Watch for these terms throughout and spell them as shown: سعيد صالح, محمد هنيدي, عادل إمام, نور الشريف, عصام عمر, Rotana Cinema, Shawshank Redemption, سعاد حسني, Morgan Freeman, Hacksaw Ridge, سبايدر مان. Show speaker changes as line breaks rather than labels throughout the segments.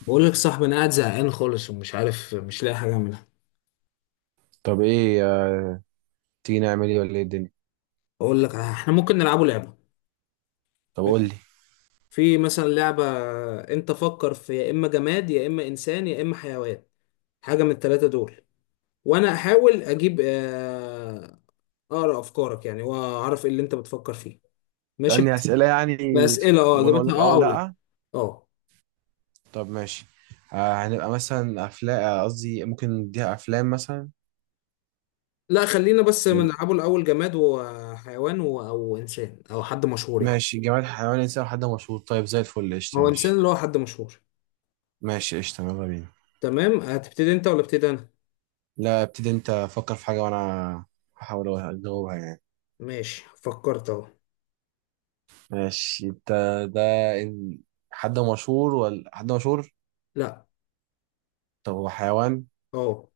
بقول لك يا صاحبي، انا قاعد زهقان خالص ومش عارف، مش لاقي حاجه اعملها.
طب ايه تيجي نعمل ايه ولا ايه الدنيا؟
اقول لك احنا ممكن نلعبوا لعبه.
طب قول لي.
ماشي. في مثلا لعبه. انت فكر في يا اما جماد يا اما انسان يا اما حيوان، حاجه من الثلاثه دول، وانا احاول اجيب اقرا افكارك يعني واعرف ايه اللي انت بتفكر فيه. ماشي.
اسالني اسئله يعني،
باسئله اه
وانا اقول
اجابتها
لك اه
اه
ولا
او لا.
لا.
اه.
طب ماشي. آه هنبقى مثلا افلام، قصدي ممكن نديها افلام مثلا.
لا، خلينا بس
مم.
نلعبوا الاول جماد وحيوان او انسان او حد مشهور يعني.
ماشي، جماد حيوان انسان حد مشهور، طيب زي الفل قشطه
هو انسان
ماشي.
اللي هو حد مشهور.
ماشي قشطه يلا بينا.
تمام، هتبتدي انت ولا ابتدي انا؟
لا ابتدي انت، فكر في حاجه وانا هحاول اجاوبها يعني.
ماشي، فكرت اهو.
ماشي. انت ده إن- حد مشهور ولا حد مشهور؟
لا.
طب هو حيوان؟
اه.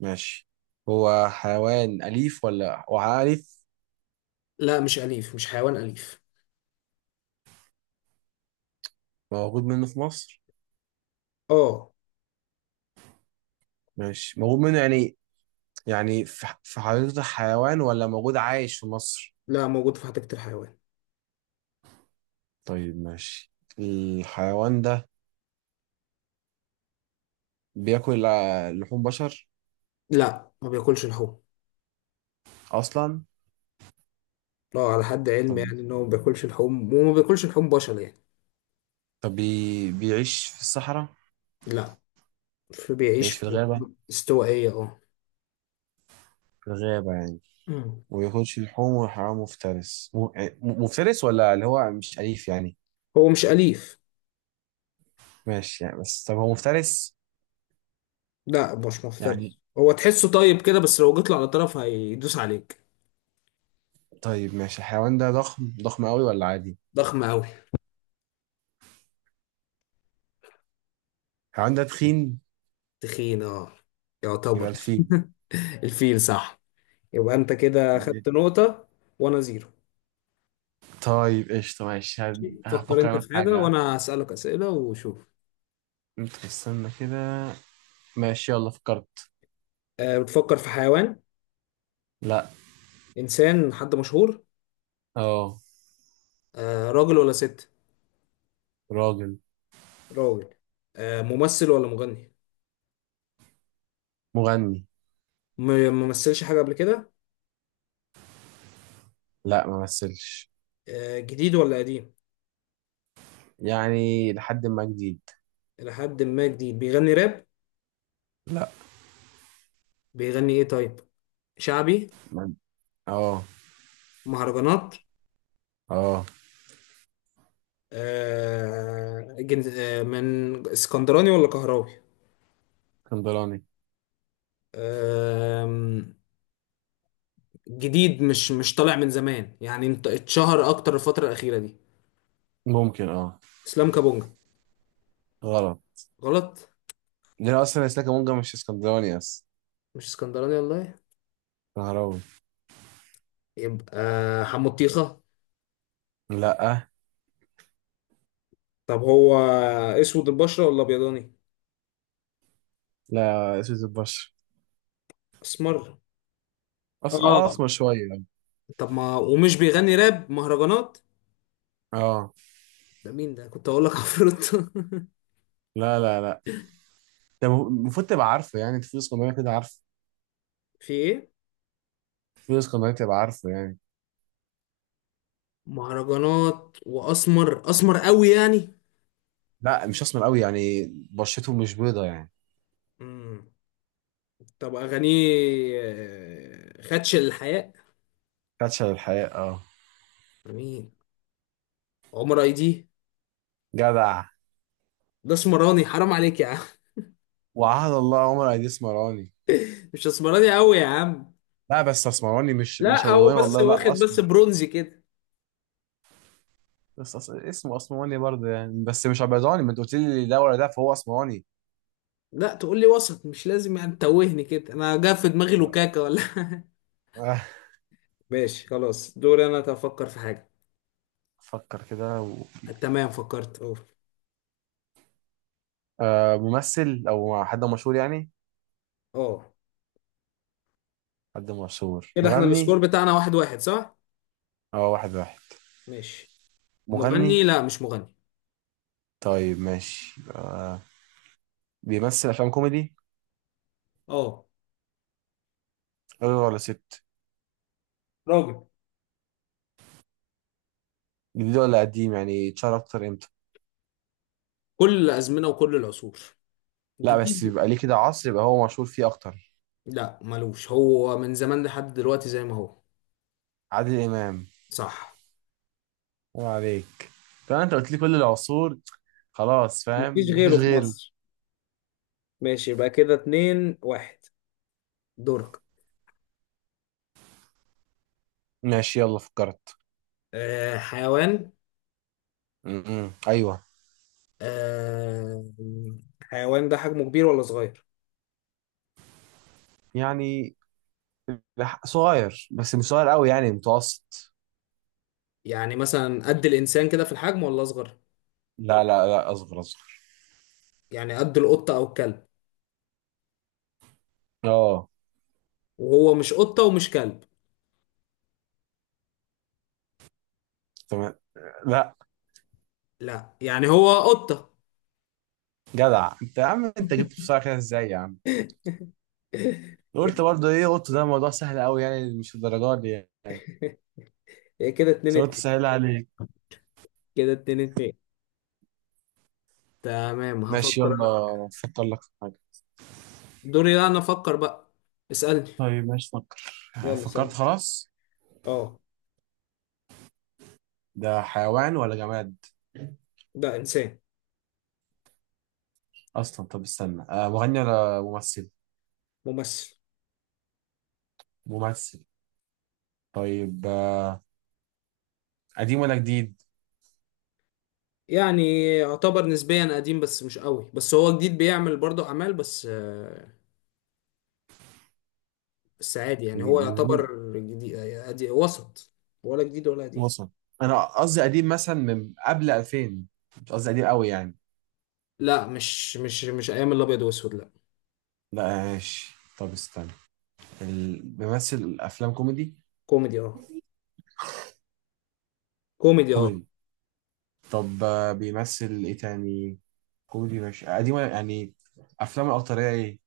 ماشي، هو حيوان أليف ولا هو أليف؟
لا، مش أليف، مش حيوان أليف.
موجود منه في مصر؟
اه.
ماشي موجود منه يعني. يعني في حديقة الحيوان ولا موجود عايش في مصر؟
لا، موجود في حديقة الحيوان.
طيب ماشي. الحيوان ده بياكل لحوم بشر
لا، ما بياكلش لحوم.
أصلا؟
اه، على حد علمي
طب
يعني ان هو ما بياكلش لحوم وما بياكلش لحوم بشر يعني.
طب بيعيش في الصحراء؟
لا. فبيعيش
بيعيش
في
في الغابة؟
مناطق استوائية اه.
في الغابة يعني.
مم.
وياكلش لحوم، وحيوان مفترس يعني مفترس ولا اللي هو مش أليف يعني؟
هو مش أليف.
ماشي يعني، بس طب هو مفترس؟
لا، مش
يعني
مفترس، هو تحسه طيب كده بس لو جيت له على طرف هيدوس عليك.
طيب ماشي، الحيوان ده ضخم ضخم قوي ولا عادي؟
ضخم أوي.
الحيوان ده تخين؟
تخين اه،
يبقى
يعتبر.
الفيل.
الفيل صح. يبقى انت كده خدت نقطة، وانا زيرو.
طيب قشطة ماشي،
فكر
هفكر
انت
أول
في حاجة
حاجة، ها؟
وانا هسألك اسئلة وشوف.
انت استنى كده. ماشي يلا فكرت.
أه، بتفكر في حيوان؟
لا.
انسان، حد مشهور.
اه.
أه، راجل ولا ست؟
راجل.
راجل. أه، ممثل ولا مغني؟
مغني.
ممثلش حاجة قبل كده؟
لا ما مثلش.
أه، جديد ولا قديم؟
يعني لحد ما جديد.
الى حد ما جديد، بيغني راب؟ بيغني ايه طيب؟ شعبي؟
ما- اه.
مهرجانات؟
اه.
أه. من اسكندراني ولا كهراوي؟
اسكندراني.
أه، جديد، مش طالع من زمان يعني، انت اتشهر اكتر الفترة الأخيرة دي.
ممكن اه.
اسلام كابونجا؟
غلط.
غلط.
ليه اصلا اسلاك مونجا مش اسكندراني اصلا؟
مش اسكندراني والله.
نهراوي.
يبقى حمطيخة؟
لا.
طب هو اسود البشرة ولا ابيضاني؟
لا اسود البشر.
اسمر
أص... آه،
اه.
اسمر شوية يعني.
طب ما ومش بيغني راب مهرجانات،
اه.
ده مين؟ ده كنت اقول لك عفروت.
لا لا لا. ده المفروض تبقى عارفه يعني، انت في اسكندراني كده عارفه.
في ايه؟
في اسكندراني تبقى عارفه يعني.
مهرجانات، واسمر، اسمر قوي يعني؟
لا مش اسمر قوي يعني، بشرته مش بيضة يعني.
مم. طب اغانيه خدش الحياء؟
فاتشة للحياة اه.
مين؟ عمر اي دي؟
جدع.
ده اسمراني، حرام عليك يا عم.
وعهد الله عمر أيدي اسمراني.
مش اسمراني قوي يا عم.
لا بس اسمراني مش
لا، هو
ابيضاني
بس
والله،
واخد
لا
بس
اسمر.
برونزي كده.
بس اسمه اسمراني برضه يعني، بس مش ابيضاني، ما انت قلت لي ده ولا ده، فهو اسمراني.
لا، تقول لي وسط، مش لازم يعني تتوهني كده، انا جا في دماغي
آه،
لوكاكا ولا
آه.
ماشي خلاص، دوري انا افكر في حاجه.
فكر كده
تمام، فكرت اه.
آه، ممثل او حد مشهور يعني.
اه.
حد مشهور
كده احنا السكور
مغني.
بتاعنا 1-1 صح؟
اه واحد واحد.
ماشي.
مغني.
مغني، لا مش مغني.
طيب ماشي. بيمثل افلام كوميدي؟
اه.
راجل ولا ست؟
راجل.
جديد ولا قديم، يعني اتشهر اكتر امتى؟
كل الازمنه وكل العصور،
لا بس
جديد.
يبقى ليه كده عصر يبقى هو مشهور فيه اكتر.
لا، ملوش، هو من زمان لحد دلوقتي زي ما هو.
عادل امام.
صح.
الله عليك. طبعا انت قلت لي كل العصور، خلاص
مفيش
فاهم
غيره
مفيش
في
غيره.
مصر. ماشي، يبقى كده 2-1. دورك.
ماشي يلا فكرت.
آه، حيوان.
م-م. ايوه.
آه، حيوان ده حجمه كبير ولا صغير؟
يعني صغير بس مش صغير قوي يعني، متوسط.
يعني مثلا قد الانسان كده في الحجم ولا اصغر؟
لا لا لا، اصغر اصغر.
يعني قد القطه او الكلب؟
اه.
وهو مش قطه ومش كلب؟
تمام. لا.
لا، يعني هو قطه.
جدع انت يا عم، انت جبت بسرعه كده ازاي يا عم؟ قلت برضه ايه، قلت ده موضوع سهل قوي يعني، مش الدرجات دي يعني.
يبقى كده اتنين
بس قلت
اتنين
سهل عليك.
كده اتنين اتنين. تمام،
ماشي
هفكر انا.
يلا فكر لك في حاجه.
دوري، لا انا افكر بقى. اسالني.
طيب ماشي فكر.
يلا
فكرت
اسالني.
خلاص.
اه.
ده حيوان ولا جماد
ده انسان.
اصلا؟ طب استنى، آه مغني ولا ممثل؟
ممثل.
ممثل. طيب آه، قديم ولا جديد؟
يعني يعتبر نسبيا قديم بس مش قوي، بس هو جديد بيعمل برضه اعمال، بس بس عادي يعني، هو
جديد من-
يعتبر جديد وسط، ولا جديد ولا قديم.
وصل. انا قصدي قديم مثلا من قبل 2000، مش قصدي قديم قوي يعني.
لا، مش ايام الابيض واسود لا.
لا ماشي طب استنى. بيمثل افلام كوميدي؟
كوميدي اه. كوميدي اه.
كوميدي. طب آه بيمثل ايه تاني؟ كوميدي ماشي، قديم ولا يعني افلامه الاكتريه ايه؟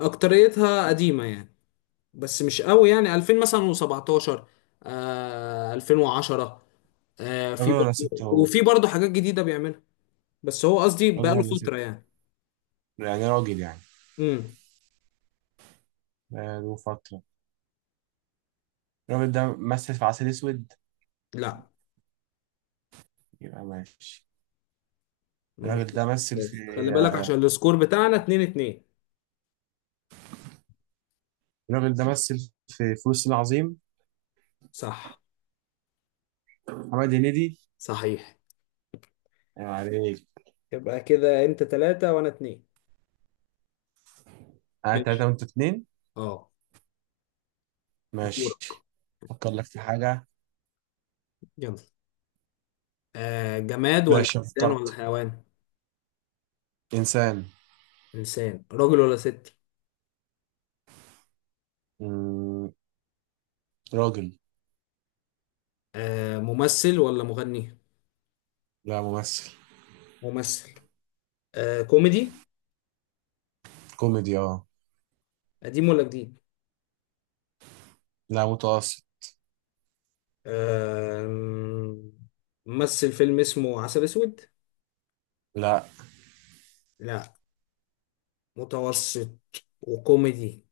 اكتريتها قديمة يعني، بس مش قوي، يعني 2000 مثلا و17، آه 2010، آه في
راجل ولا
برضه
ست هو؟
وفي برضه حاجات جديدة بيعملها. بس هو قصدي
راجل
بقاله
ولا ست؟
فترة يعني.
يعني راجل يعني.
امم.
بقاله فترة. الراجل ده مثل في عسل اسود؟
لا،
يبقى ماشي.
ما
الراجل ده
مسكتش.
مثل في،
خلي بالك عشان السكور بتاعنا 2-2.
الراجل ده مثل في فلوس العظيم.
صح.
محمد هنيدي.
صحيح.
ايوه عليك.
يبقى كده انت ثلاثة وانا اتنين.
انا تلاته
ماشي.
وانت اتنين.
اه. دورك.
ماشي. افكر لك في حاجه.
يلا. آه، جماد ولا
ماشي أنا
انسان ولا
فكرت.
حيوان؟
انسان.
انسان، راجل ولا ست؟
مم. راجل.
آه، ممثل ولا مغني؟
لا ممثل.
ممثل. آه، كوميدي؟
كوميدي اه.
قديم ولا جديد؟
لا متوسط.
آه، ممثل فيلم اسمه عسل اسود؟
لا.
لا، متوسط، وكوميدي،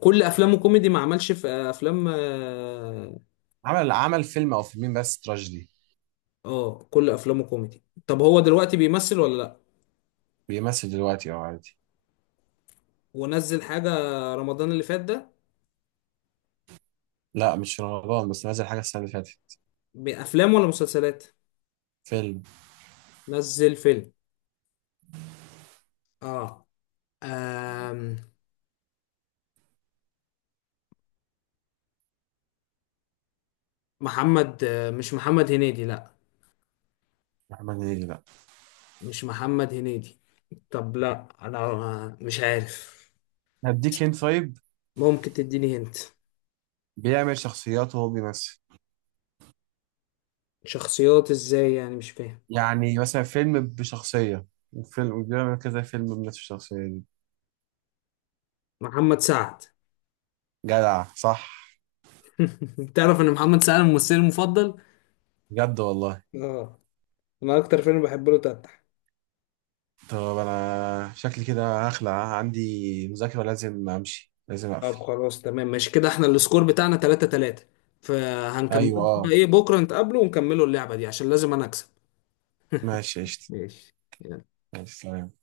كل افلامه كوميدي، ما عملش في افلام اه.
عمل فيلم او فيلمين بس تراجيدي.
كل افلامه كوميدي، طب هو دلوقتي بيمثل ولا لا؟
بيمثل دلوقتي اه عادي.
ونزل حاجة رمضان اللي فات ده؟
لا مش في رمضان، بس نازل حاجه السنه اللي فاتت.
بافلام ولا مسلسلات؟
فيلم.
نزل فيلم. اه. آم، محمد مش محمد هنيدي لا.
محمد هنيدي، لا.
مش محمد هنيدي. طب لا انا مش عارف.
هديك هنت طيب.
ممكن تديني هنت.
بيعمل شخصيات وهو بيمثل.
شخصيات ازاي يعني مش فاهم؟
يعني مثلا فيلم بشخصية، وفيلم بيعمل كذا فيلم بنفس الشخصية دي.
محمد سعد.
جدع صح.
تعرف ان محمد سعد ممثلي المفضل؟
بجد والله.
اه. انا اكتر فيلم بحب له تفتح.
طب أنا شكلي كده هخلع، عندي مذاكرة، لازم أمشي، لازم أقفل.
طب خلاص تمام ماشي، كده احنا السكور بتاعنا 3-3. فهنكمل
أيوة أه.
ايه بكره، نتقابله ونكملوا اللعبة دي عشان لازم انا اكسب.
ماشي قشطة.
ماشي.
ماشي سلام.